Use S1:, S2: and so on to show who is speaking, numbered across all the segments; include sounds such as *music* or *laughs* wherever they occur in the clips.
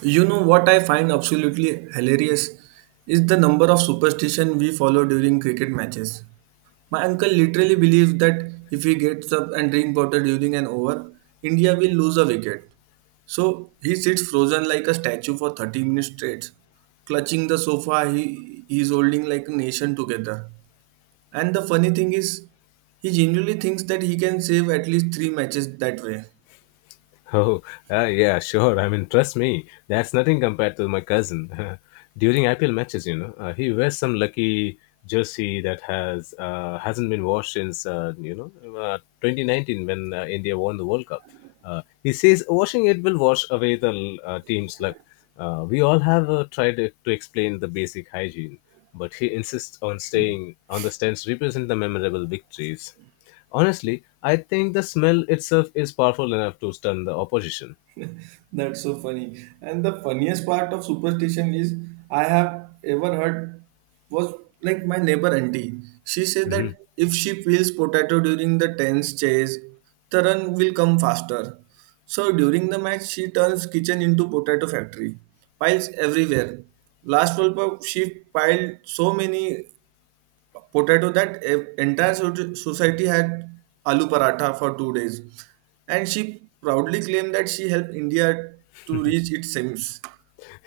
S1: You know what I find absolutely hilarious is the number of superstition we follow during cricket matches. My uncle literally believes that if he gets up and drink water during an over, India will lose a wicket. So he sits frozen like a statue for 30 minutes straight, clutching the sofa he is holding like a nation together. And the funny thing is, he genuinely thinks that he can save at least three matches that way.
S2: *laughs* Oh, yeah, sure. I mean, trust me, that's nothing compared to my cousin. *laughs* During IPL matches, he wears some lucky jersey that hasn't been washed since 2019 when India won the World Cup. He says washing it will wash away the team's luck. We all have tried to explain the basic hygiene, but he insists on staying on the stands to represent the memorable victories. Honestly, I think the smell itself is powerful enough to stun the opposition.
S1: That's so funny. And the funniest part of superstition is I have ever heard was like my neighbor auntie. She said that if she peels potato during the tense chase, the run will come faster. So during the match, she turns kitchen into potato factory. Piles everywhere. Last World Cup, she piled so many potato that entire society had aloo paratha for 2 days, and she proudly claimed that she helped India to reach its aims.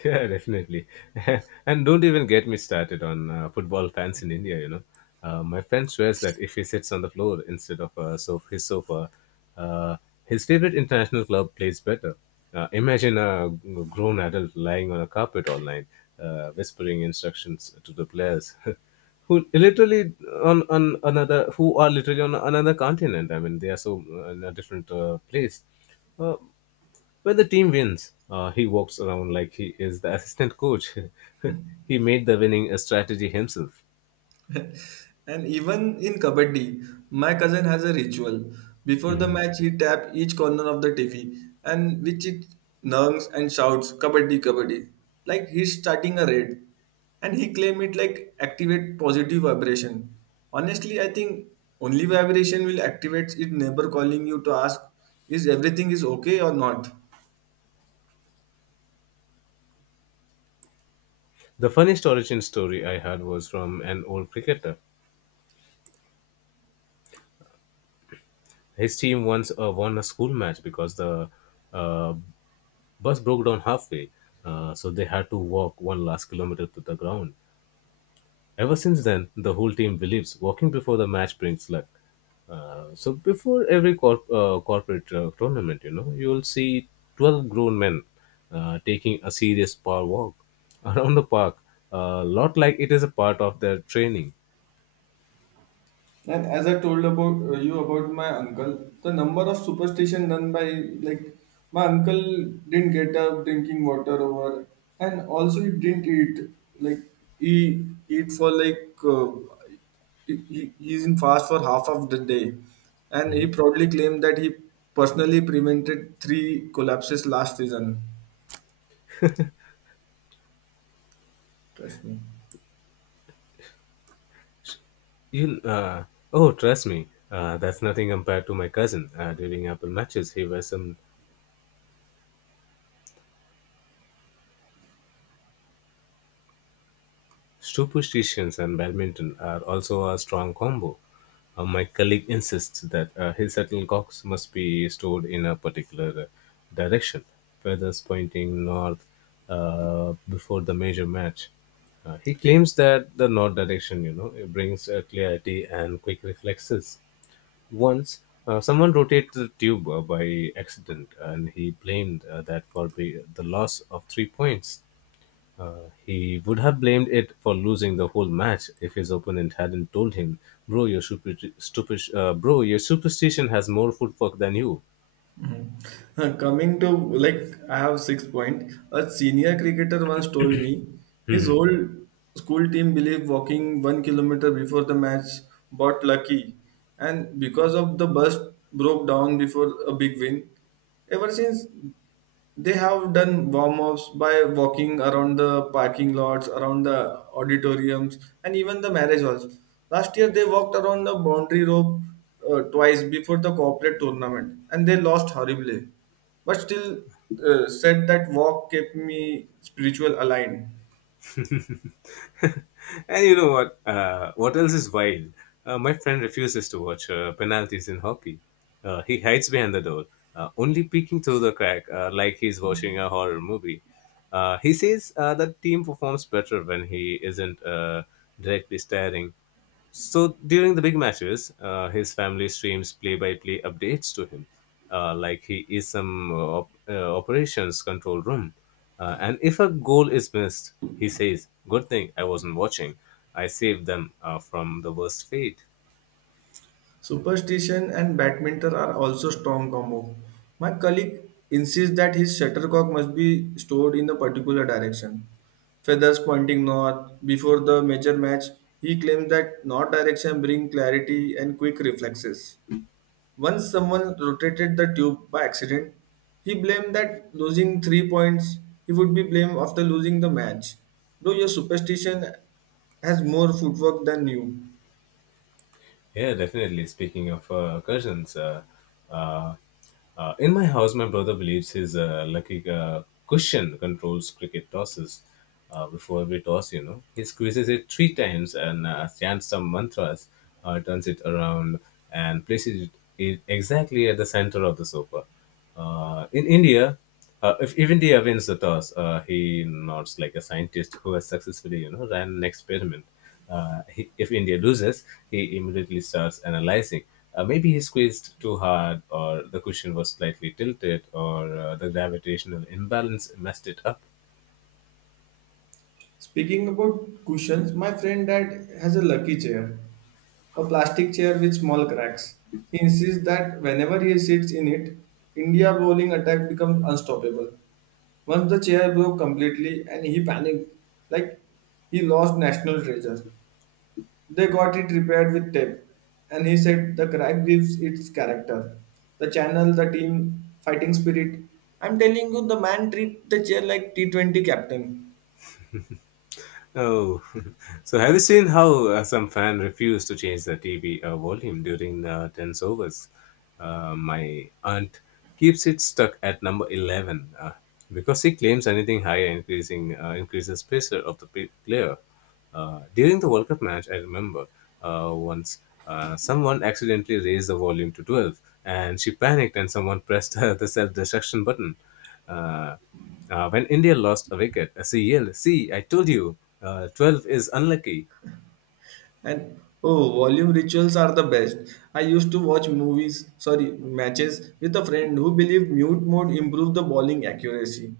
S2: Yeah, definitely. *laughs* And don't even get me started on football fans in India, you know. My friend swears that if he sits on the floor instead of his sofa, uh, his favorite international club plays better. Imagine a grown adult lying on a carpet all night, whispering instructions to the players, *laughs* who literally who are literally on another continent. I mean, they are in a different place. Uh, when the team wins, he walks around like he is the assistant coach. *laughs* He made the winning strategy himself.
S1: And even in kabaddi, my cousin has a ritual. Before the
S2: Mhm.
S1: match, he tap each corner of the TV and which it numbs and shouts kabaddi kabaddi like he's starting a raid. And he claim it like activate positive vibration. Honestly, I think only vibration will activate it. Neighbor calling you to ask is everything is okay or not.
S2: The funniest origin story I heard was from an old cricketer. His team once won a school match because the uh, bus broke down halfway, so they had to walk 1 last kilometer to the ground. Ever since then, the whole team believes walking before the match brings luck. So before every corporate tournament, you know, you will see 12 grown men taking a serious power walk *laughs* around the park, a lot like it is a part of their training.
S1: And as I told about you about my uncle, the number of superstition done by like my uncle didn't get up drinking water over, and also he didn't eat like he eat for like he's in fast for half of the day, and he
S2: Mhm.
S1: proudly claimed that he personally prevented three collapses last season. Trust me.
S2: You, uh, oh, trust me, that's nothing compared to my cousin. During Apple matches, he wears some superstitions. And badminton are also a strong combo. My colleague insists that his shuttlecocks must be stored in a particular direction, feathers pointing north before the major match. He claims that the north direction, you know, it brings clarity and quick reflexes. Once, someone rotated the tube by accident, and he blamed that for the loss of 3 points. He would have blamed it for losing the whole match if his opponent hadn't told him, "Bro, your bro, your superstition has more footwork than you."
S1: *laughs* Coming to like I have six point. A senior cricketer once told me his whole school team believed walking 1 kilometer before the match got lucky, and because of the bus broke down before a big win. Ever since they have done warm ups by walking around the parking lots, around the auditoriums, and even the marriage halls. Last year, they walked around the boundary rope twice before the corporate tournament, and they lost horribly. But still, said that walk kept me spiritual aligned.
S2: And you know what? What else is wild? My friend refuses to watch penalties in hockey. He hides behind the door, only peeking through the crack like he's watching a horror movie. He says that team performs better when he isn't directly staring. So during the big matches, his family streams play-by-play updates to him, like he is some operations control room. And if a goal is missed, he says, "Good thing I wasn't watching. I saved them from the worst fate."
S1: Superstition and badminton are also strong combo. My colleague insists that his shuttlecock must be stored in a particular direction. Feathers pointing north before the major match, he claims that north direction brings clarity and quick reflexes. Once someone rotated the tube by accident, he blamed that losing 3 points, he would be blamed after losing the match. Though your superstition has more footwork than you.
S2: Yeah, definitely. Speaking of cousins, uh, in my house, my brother believes his lucky cushion controls cricket tosses. Before every toss, you know, he squeezes it 3 times and chants some mantras, turns it around, and places it exactly at the center of the sofa. In India, if India wins the toss, he nods like a scientist who has successfully, you know, ran an experiment. If India loses, he immediately starts analyzing. Maybe he squeezed too hard, or the cushion was slightly tilted, or the gravitational imbalance messed it up.
S1: Speaking about cushions, my friend dad has a lucky chair, a plastic chair with small cracks. He insists that whenever he sits in it, India bowling attack becomes unstoppable. Once the chair broke completely and he panicked, like he lost national treasure. They got it repaired with tape, and he said the crack gives its character. The channel, the team, fighting spirit. I'm telling you, the man treat the chair like T20 captain.
S2: Oh, *laughs* so have you seen how some fan refused to change the TV volume during tense overs? My aunt keeps it stuck at number 11 because she claims anything higher increasing increases pressure of the player. During the World Cup match, I remember once someone accidentally raised the volume to 12, and she panicked, and someone pressed *laughs* the self-destruction button. Uh, when India lost a wicket, she yelled, "See, I told you, 12 is unlucky."
S1: And oh, volume rituals are the best. I used to watch movies, sorry, matches with a friend who believed mute mode improved the bowling accuracy.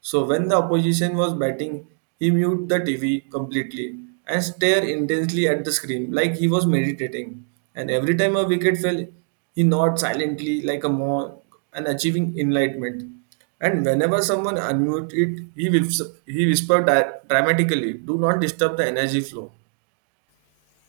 S1: So when the opposition was batting, he mute the TV completely and stare intensely at the screen like he was meditating. And every time a wicket fell, he nodded silently like a monk and achieving enlightenment. And whenever someone unmute it, he whispered dramatically, "Do not disturb the energy flow."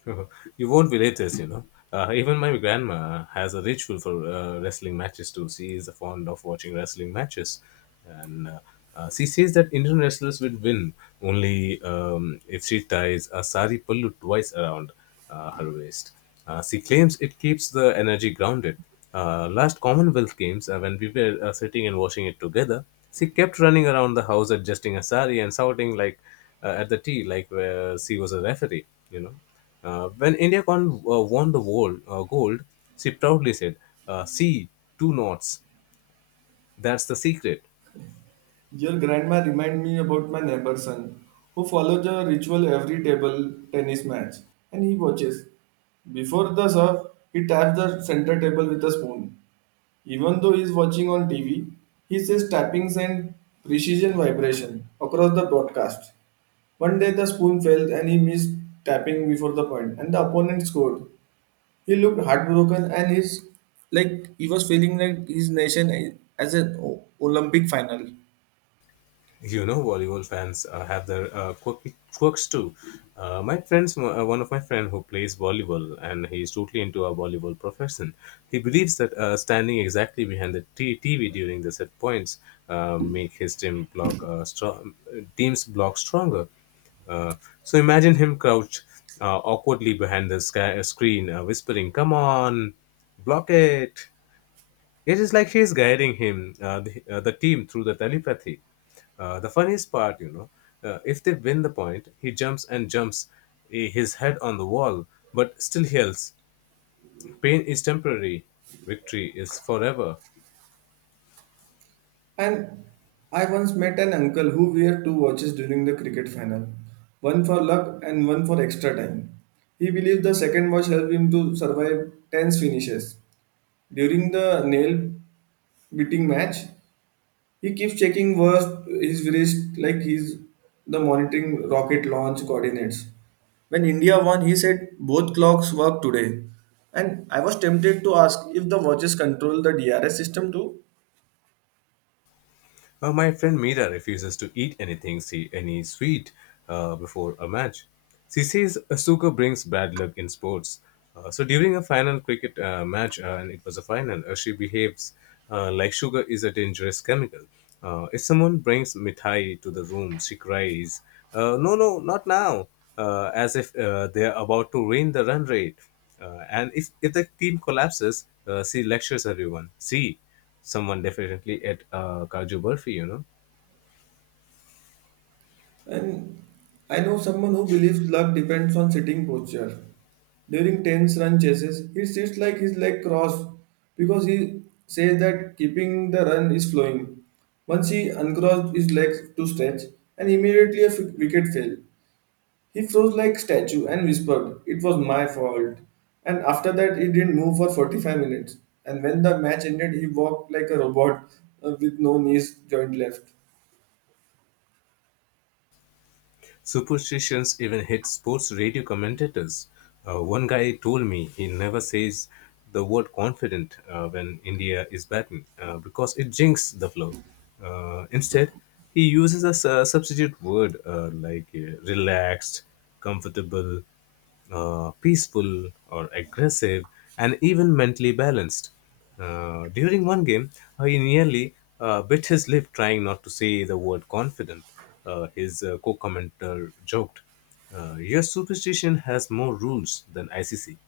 S2: *laughs* You won't believe this, you know. Even my grandma has a ritual for wrestling matches too. She is fond of watching wrestling matches, and she says that Indian wrestlers will win only if she ties a sari pallu twice around her waist. She claims it keeps the energy grounded. Last Commonwealth Games, when we were sitting and watching it together, she kept running around the house adjusting a sari and shouting like at the tea, like where she was a referee, you know, when India won the world, gold, she proudly said, "See, 2 knots, that's the secret."
S1: Your grandma remind me about my neighbor's son, who follows a ritual every table tennis match, and he watches. Before the serve, he taps the center table with a spoon. Even though he's watching on TV, he says tappings and precision vibration across the broadcast. One day the spoon fell and he missed tapping before the point, and the opponent scored. He looked heartbroken and he's like he was feeling like his nation as an Olympic final.
S2: You know, volleyball fans have their quirky quirks too. My friends One of my friend who plays volleyball and he's totally into our volleyball profession. He believes that standing exactly behind the TV during the set points make his team block strong team's block stronger. uh, so imagine him crouched awkwardly behind the screen, whispering, "Come on, block it." It is like she is guiding him, the team through the telepathy. The funniest part, you know, if they win the point, he jumps and jumps eh, his head on the wall, but still yells, "Pain is temporary, victory is forever."
S1: And I once met an uncle who wore two watches during the cricket final, one for luck and one for extra time. He believed the second watch helped him to survive tense finishes. During the nail beating match, he keeps checking his wrist like he's the monitoring rocket launch coordinates. When India won, he said both clocks work today. And I was tempted to ask if the watches control the DRS system too.
S2: My friend Mira refuses to eat anything, see any sweet before a match. She says sugar brings bad luck in sports. So during a final cricket match, and it was a final, she behaves like sugar is a dangerous chemical. If someone brings mithai to the room, she cries, "No, no, not now!" As if they're about to ruin the run rate. And if the team collapses, she lectures everyone. "See, someone definitely at Kaju Barfi, you know."
S1: And I know someone who believes luck depends on sitting posture. During tense run chases, he sits like his leg crossed because he says that keeping the run is flowing. Once he uncrossed his legs to stretch, and immediately a wicket fell. He froze like statue and whispered, "It was my fault." And after that, he didn't move for 45 minutes. And when the match ended, he walked like a robot with no knees joint left.
S2: Superstitions even hit sports radio commentators. One guy told me he never says the word confident when India is batting because it jinxes the flow. Instead, he uses a substitute word like relaxed, comfortable, peaceful or aggressive, and even mentally balanced. During one game, he nearly bit his lip trying not to say the word confident. Uh, his uh, co commentator joked, "Your superstition has more rules than ICC."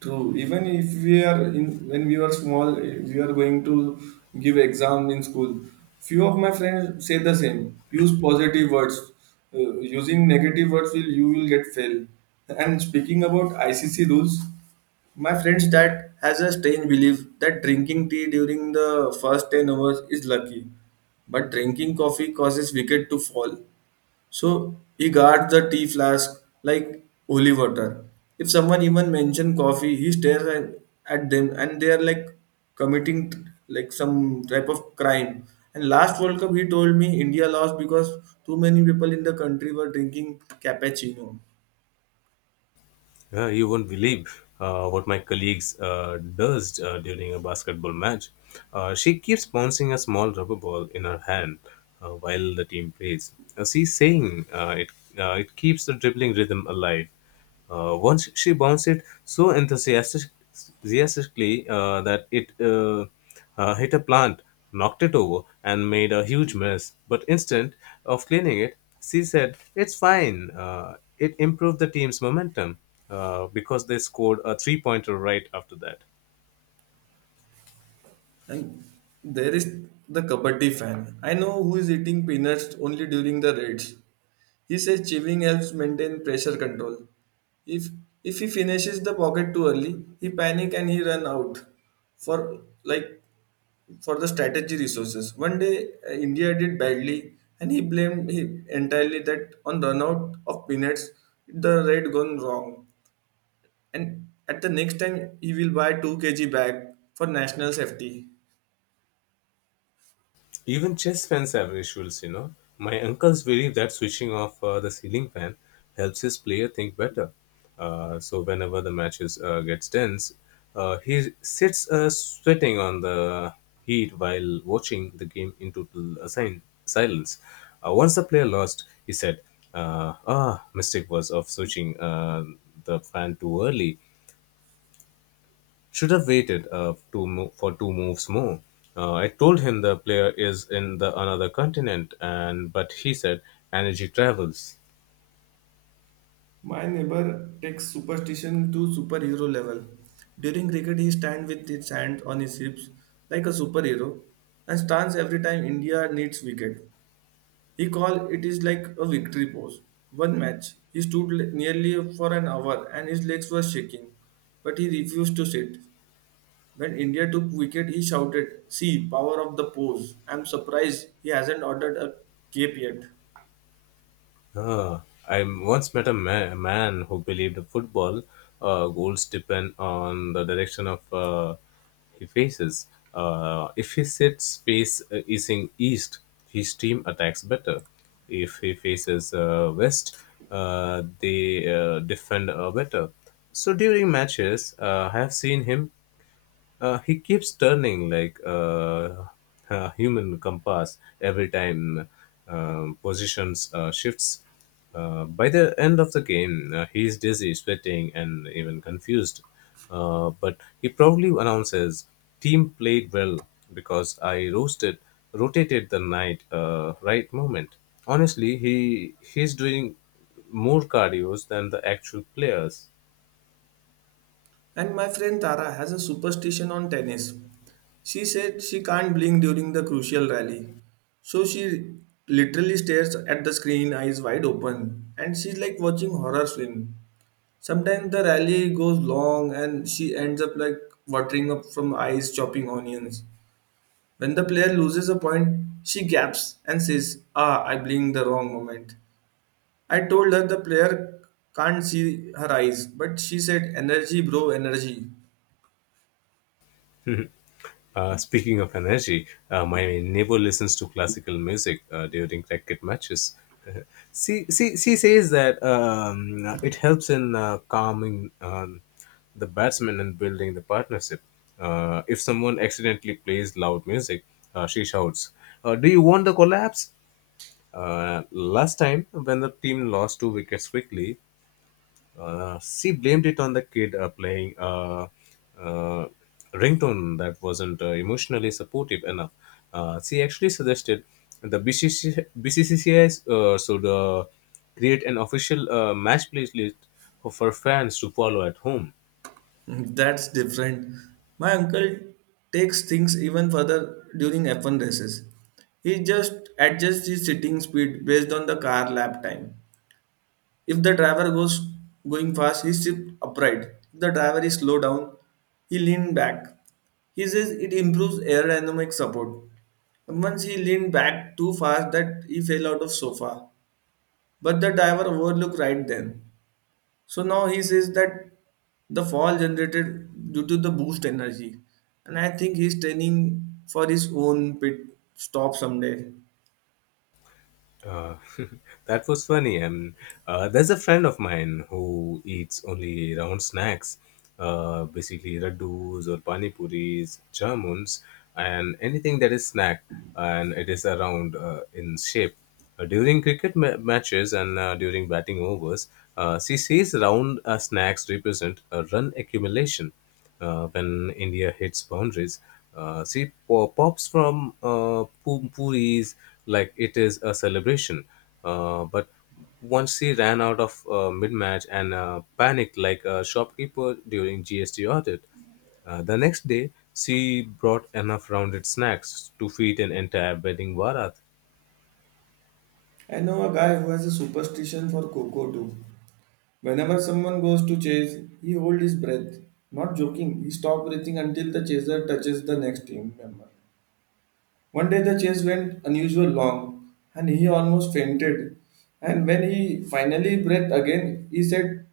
S1: True. Even if we are in when we were small, we are going to give exam in school. Few of my friends say the same. Use positive words. Using negative words will you will get fail. And speaking about ICC rules, my friend's dad has a strange belief that drinking tea during the first 10 hours is lucky, but drinking coffee causes wicket to fall. So he guards the tea flask like holy water. If someone even mention coffee, he stares at them and they are like committing like some type of crime. And last World Cup, he told me India lost because too many people in the country were drinking cappuccino.
S2: Yeah, you won't believe what my colleagues does during a basketball match. She keeps bouncing a small rubber ball in her hand while the team plays. She's saying it keeps the dribbling rhythm alive. Once she bounced it so enthusiastically that it hit a plant, knocked it over, and made a huge mess. But instead of cleaning it, she said, "It's fine. It improved the team's momentum because they scored a three pointer right after that."
S1: And there is the kabaddi fan. I know who is eating peanuts only during the raids. He says chewing helps maintain pressure control. If if he finishes the pocket too early, he panic and he run out for like for the strategy resources. One day India did badly and he blamed he entirely that on run out of peanuts the raid gone wrong. And at the next time he will buy 2 kg bag for national safety.
S2: Even chess fans have rituals, you know. My uncles believe that switching off the ceiling fan helps his player think better. So whenever the matches gets tense, he sits sweating on the heat while watching the game in total silence. Once the player lost, he said, "Ah, mistake was of switching the fan too early. Should have waited for 2 moves more. I told him the player is in the another continent, and but he said energy travels."
S1: My neighbor takes superstition to superhero level. During cricket, he stands with his hands on his hips like a superhero and stands every time India needs wicket. He call it is like a victory pose. One match, he stood nearly for an hour and his legs were shaking, but he refused to sit. When India took wicket, he shouted, "See, power of the pose! I'm surprised he hasn't ordered a cape yet."
S2: Ah, I once met a man who believed football goals depend on the direction of he faces. If he sits face is in east, his team attacks better. If he faces west, they defend better. So during matches, I have seen him he keeps turning like a human compass every time positions shifts. By the end of the game, he is dizzy, sweating, and even confused. But he proudly announces, "Team played well because I rotated the night right moment." Honestly, he's doing more cardios than the actual players.
S1: And my friend Tara has a superstition on tennis. She said she can't blink during the crucial rally. So she literally stares at the screen, eyes wide open, and she's like watching horror film. Sometimes the rally goes long and she ends up like watering up from eyes chopping onions. When the player loses a point, she gaps and says, "Ah, I blinked the wrong moment." I told her the player can't see her eyes, but she said, "Energy, bro, energy."
S2: *laughs* Speaking of energy, my neighbor listens to classical music during cricket matches. *laughs* She says that it helps in calming the batsman and building the partnership. If someone accidentally plays loud music, she shouts, "Do you want the collapse?" Last time, when the team lost 2 wickets quickly, she blamed it on the kid playing uh, ringtone that wasn't emotionally supportive enough. She actually suggested the BCCBCCI should create an official match playlist for fans to follow at home.
S1: That's different. My uncle takes things even further during F1 races. He just adjusts his sitting speed based on the car lap time. If the driver goes going fast, he sits upright. If the driver is slow down, he leans back. He says it improves aerodynamic support. Once he leaned back too fast that he fell out of sofa. But the driver overlooked right then. So now he says that the fall generated due to the boost energy. And I think he's training for his own pit stop someday.
S2: Uh, *laughs* that was funny. And there's a friend of mine who eats only round snacks, basically laddus or pani puris, jamuns, and anything that is snack and it is around in shape. During cricket matches and during batting overs, she says round snacks represent a run accumulation when India hits boundaries. She pops from puris like it is a celebration, but once she ran out of mid-match and panicked like a shopkeeper during GST audit. The next day, she brought enough rounded snacks to feed an entire wedding barat.
S1: I know a guy who has a superstition for cocoa too. Whenever someone goes to chase, he holds his breath. Not joking, he stops breathing until the chaser touches the next team member. One day the chase went unusual long, and he almost fainted. And when he finally breathed again, he said,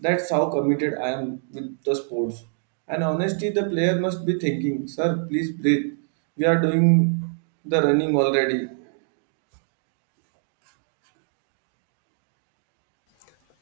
S1: "That's how committed I am with the sports." And honestly, the player must be thinking, "Sir, please breathe. We are doing the running already."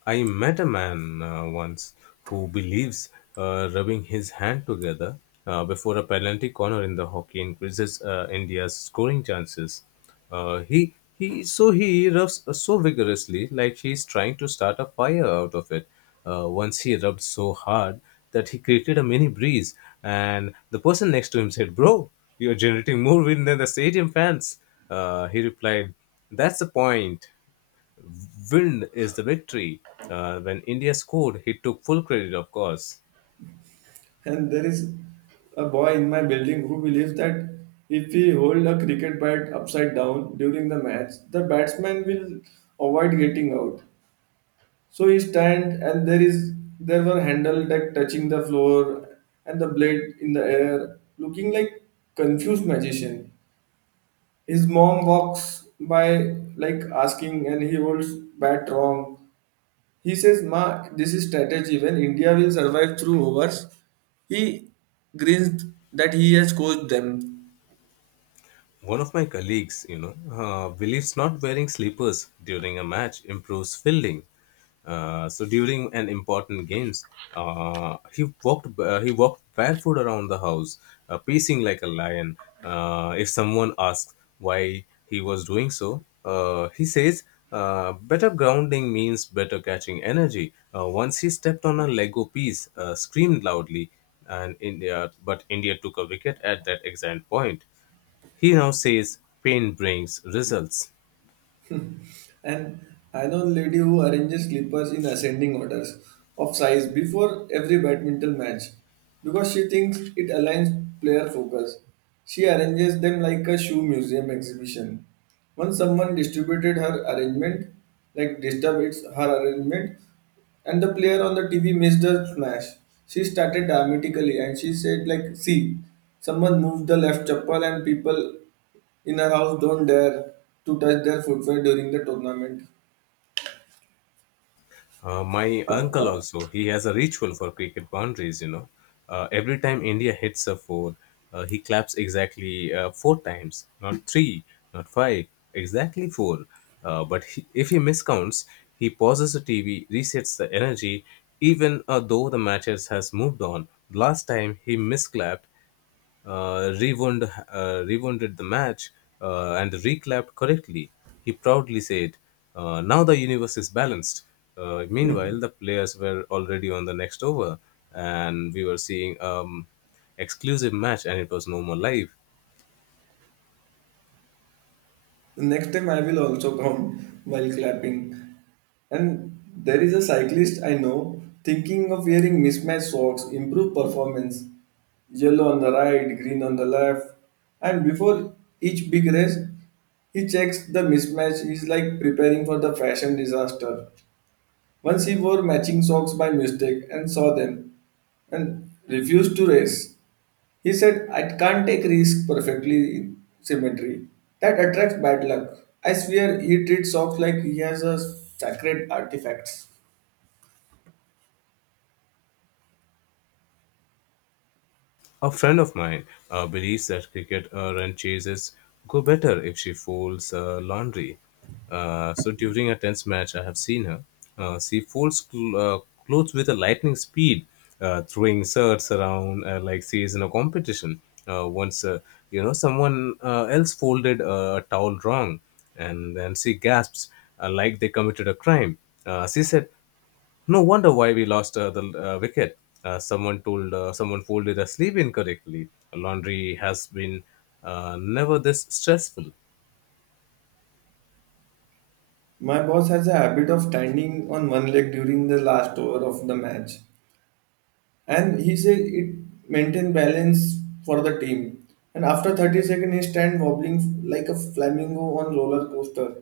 S2: I met a man once who believes rubbing his hand together before a penalty corner in the hockey increases India's scoring chances. He so he rubs so vigorously like he is trying to start a fire out of it. Once he rubbed so hard that he created a mini breeze, and the person next to him said, "Bro, you're generating more wind than the stadium fans." He replied, "That's the point." Win is the victory. When India scored, he took full credit, of course.
S1: And there is a boy in my building who believes that if we hold a cricket bat upside down during the match, the batsman will avoid getting out. So he stand and there were handle that touching the floor and the blade in the air, looking like confused magician. His mom walks by like asking and he holds bat wrong. He says, "Ma, this is strategy." When India will survive through overs, he grins that he has coached them.
S2: One of my colleagues, you know, believes not wearing slippers during a match improves fielding. So during an important games, uh, he walked barefoot around the house, pacing like a lion. If someone asks why he was doing so, he says, "Better grounding means better catching energy." Once he stepped on a Lego piece, screamed loudly, and India took a wicket at that exact point. He now says pain brings results.
S1: *laughs* And I know lady who arranges slippers in ascending orders of size before every badminton match because she thinks it aligns player focus. She arranges them like a shoe museum exhibition. Once someone distributed her arrangement, like disturbed its her arrangement, and the player on the TV missed the smash. She started dramatically and she said like, "See, someone moved the left chappal," and people in our house don't dare to touch their footwear during the tournament.
S2: My uncle also, he has a ritual for cricket boundaries, you know. Every time India hits a four, he claps exactly four times, not three, not five, exactly four. But if he miscounts, he pauses the TV, resets the energy, even though the matches has moved on. Last time he misclapped uh, rewounded the match and reclapped correctly. He proudly said, now the universe is balanced. Meanwhile, the players were already on the next over, and we were seeing exclusive match, and it was no more live.
S1: The next time I will also *laughs* come while clapping. And there is a cyclist I know thinking of wearing mismatched socks, improve performance. Yellow on the right, green on the left. And before each big race, he checks the mismatch. He's like preparing for the fashion disaster. Once he wore matching socks by mistake and saw them and refused to race. He said, I can't take risk perfectly in symmetry. That attracts bad luck. I swear he treats socks like he has a sacred artifacts.
S2: A friend of mine believes that cricket run chases go better if she folds laundry. So during a tense match, I have seen her. She folds clothes with a lightning speed, throwing shirts around like she is in a competition. Once you know someone else folded a towel wrong, and then she gasps like they committed a crime. She said, no wonder why we lost the wicket. Uh, someone folded a sleeve incorrectly. Laundry has been never this stressful.
S1: My boss has a habit of standing on one leg during the last over of the match. And he says it maintains balance for the team. And after 30 seconds, he stands wobbling like a flamingo on roller coaster.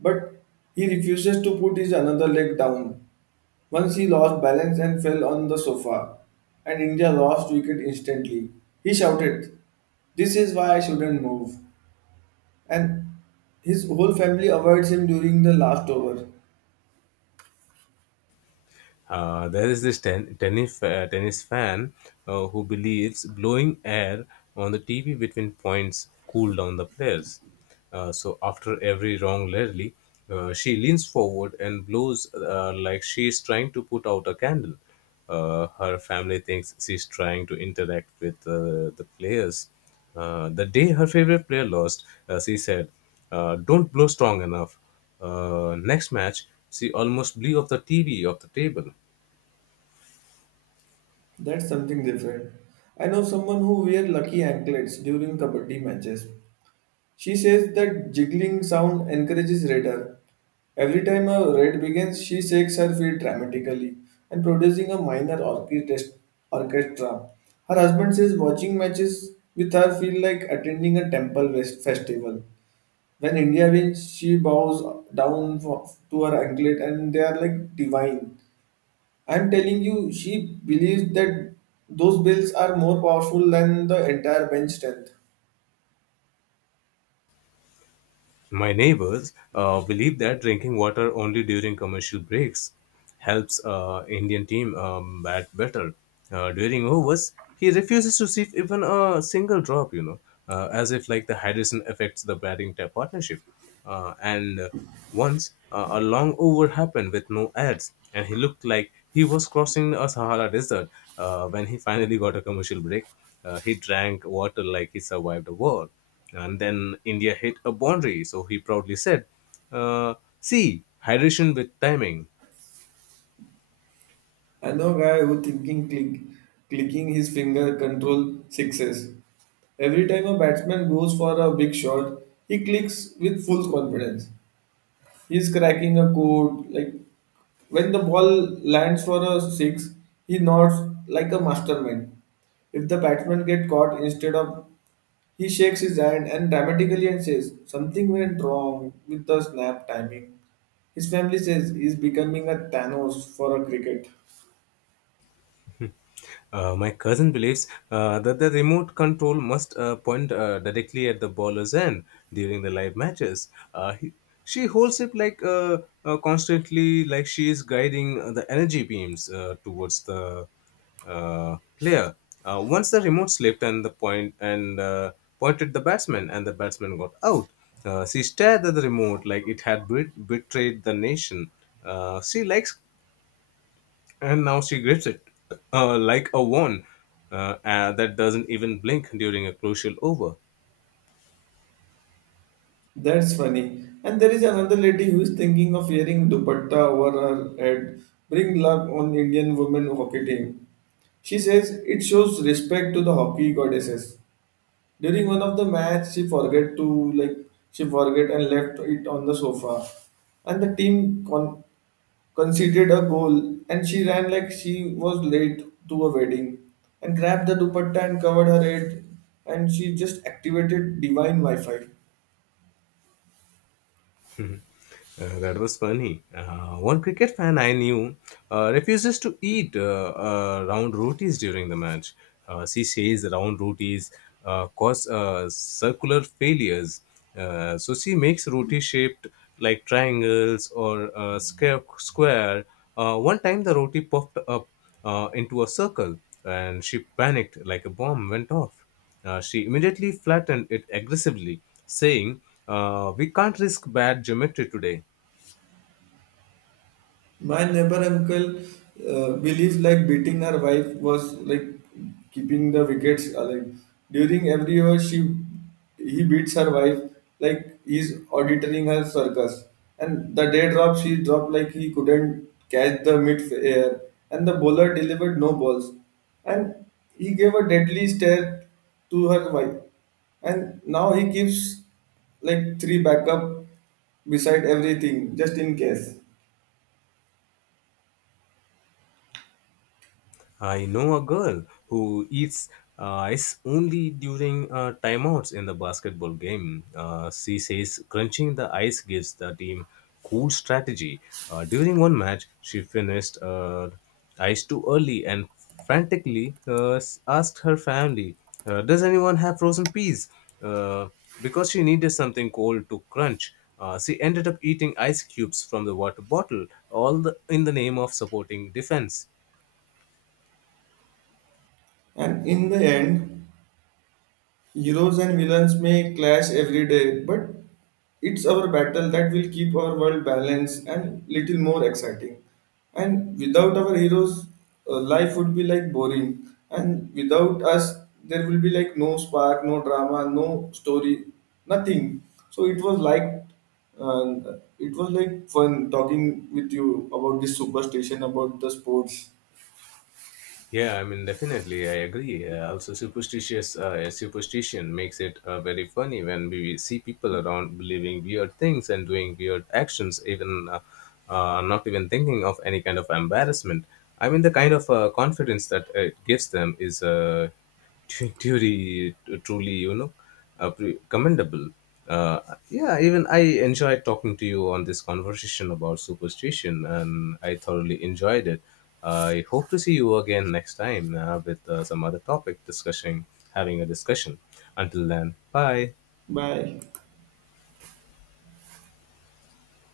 S1: But he refuses to put his another leg down. Once he lost balance and fell on the sofa, and India lost wicket instantly. He shouted, This is why I shouldn't move. And his whole family avoids him during the last over.
S2: There is this tennis fan who believes blowing air on the TV between points cool down the players. So after every wrong rally, she leans forward and blows like she is trying to put out a candle. Her family thinks she's trying to interact with the players. The day her favorite player lost, she said, don't blow strong enough. Next match, she almost blew off the TV off the table.
S1: That's something different. I know someone who wear lucky anklets during kabaddi matches. She says that jiggling sound encourages radar. Every time a raid begins, she shakes her feet dramatically and producing a minor orchestra. Her husband says watching matches with her feel like attending a temple festival. When India wins, she bows down for, to her anklet and they are like divine. I'm telling you, she believes that those bills are more powerful than the entire bench strength.
S2: My neighbors believe that drinking water only during commercial breaks helps Indian team bat better. During overs, he refuses to sip even a single drop, you know, as if like the hydration affects the batting partnership. And once a long over happened with no ads, and he looked like he was crossing a Sahara desert when he finally got a commercial break. He drank water like he survived a war. And then India hit a boundary, so he proudly said, uh, see, hydration with timing.
S1: I know a guy who thinking clicking his finger control sixes. Every time a batsman goes for a big shot, he clicks with full confidence. He's cracking a code. Like when the ball lands for a six, he nods like a mastermind. If the batsman get caught instead of he shakes his hand and dramatically and says something went wrong with the snap timing. His family says he's becoming a Thanos for a cricket.
S2: My cousin believes that the remote control must point directly at the bowler's end during the live matches. Uh, he, she holds it like constantly, like she is guiding the energy beams towards the player. Once the remote slipped and the point and pointed the batsman, and the batsman got out. She stared at the remote like it had betrayed the nation. She likes and now she grips it like a wand that doesn't even blink during a crucial over.
S1: That's funny. And there is another lady who is thinking of wearing dupatta over her head. Bring luck on Indian women hockey team. She says it shows respect to the hockey goddesses. During one of the match, she forget and left it on the sofa, and the team conceded a goal. And she ran like she was late to a wedding, and grabbed the dupatta and covered her head, and she just activated divine Wi-Fi.
S2: That was funny. One cricket fan I knew refuses to eat round rotis during the match. She says round rotis cause circular failures. So she makes roti shaped like triangles or square. One time the roti puffed up into a circle and she panicked like a bomb went off. She immediately flattened it aggressively, saying, we can't risk bad geometry today.
S1: My neighbor uncle believes like beating her wife was like keeping the wickets alive. During every over, she he beats her wife like he's auditing her circus. And the day drop, she dropped like he couldn't catch the mid air, and the bowler delivered no balls, and he gave a deadly stare to her wife. And now he keeps like three backup beside everything just in case.
S2: I know a girl who eats ice only during timeouts in the basketball game. She says crunching the ice gives the team cool strategy. During one match, she finished ice too early and frantically asked her family, does anyone have frozen peas? Uh, because she needed something cold to crunch. She ended up eating ice cubes from the water bottle, all the, in the name of supporting defense.
S1: And in the end, heroes and villains may clash every day, but it's our battle that will keep our world balanced and little more exciting. And without our heroes, life would be like boring. And without us, there will be like no spark, no drama, no story, nothing. So uh, it was like fun talking with you about this superstition, about the sports.
S2: Yeah, I mean, definitely, I agree. Also, superstitious superstition makes it very funny when we see people around believing weird things and doing weird actions, even not even thinking of any kind of embarrassment. I mean, the kind of confidence that it gives them is. *laughs* Truly, truly, you know, commendable. Uh, yeah, even I enjoyed talking to you on this conversation about superstition, and I thoroughly enjoyed it. I hope to see you again next time with some other topic discussing, having a discussion. Until then, bye.
S1: Bye.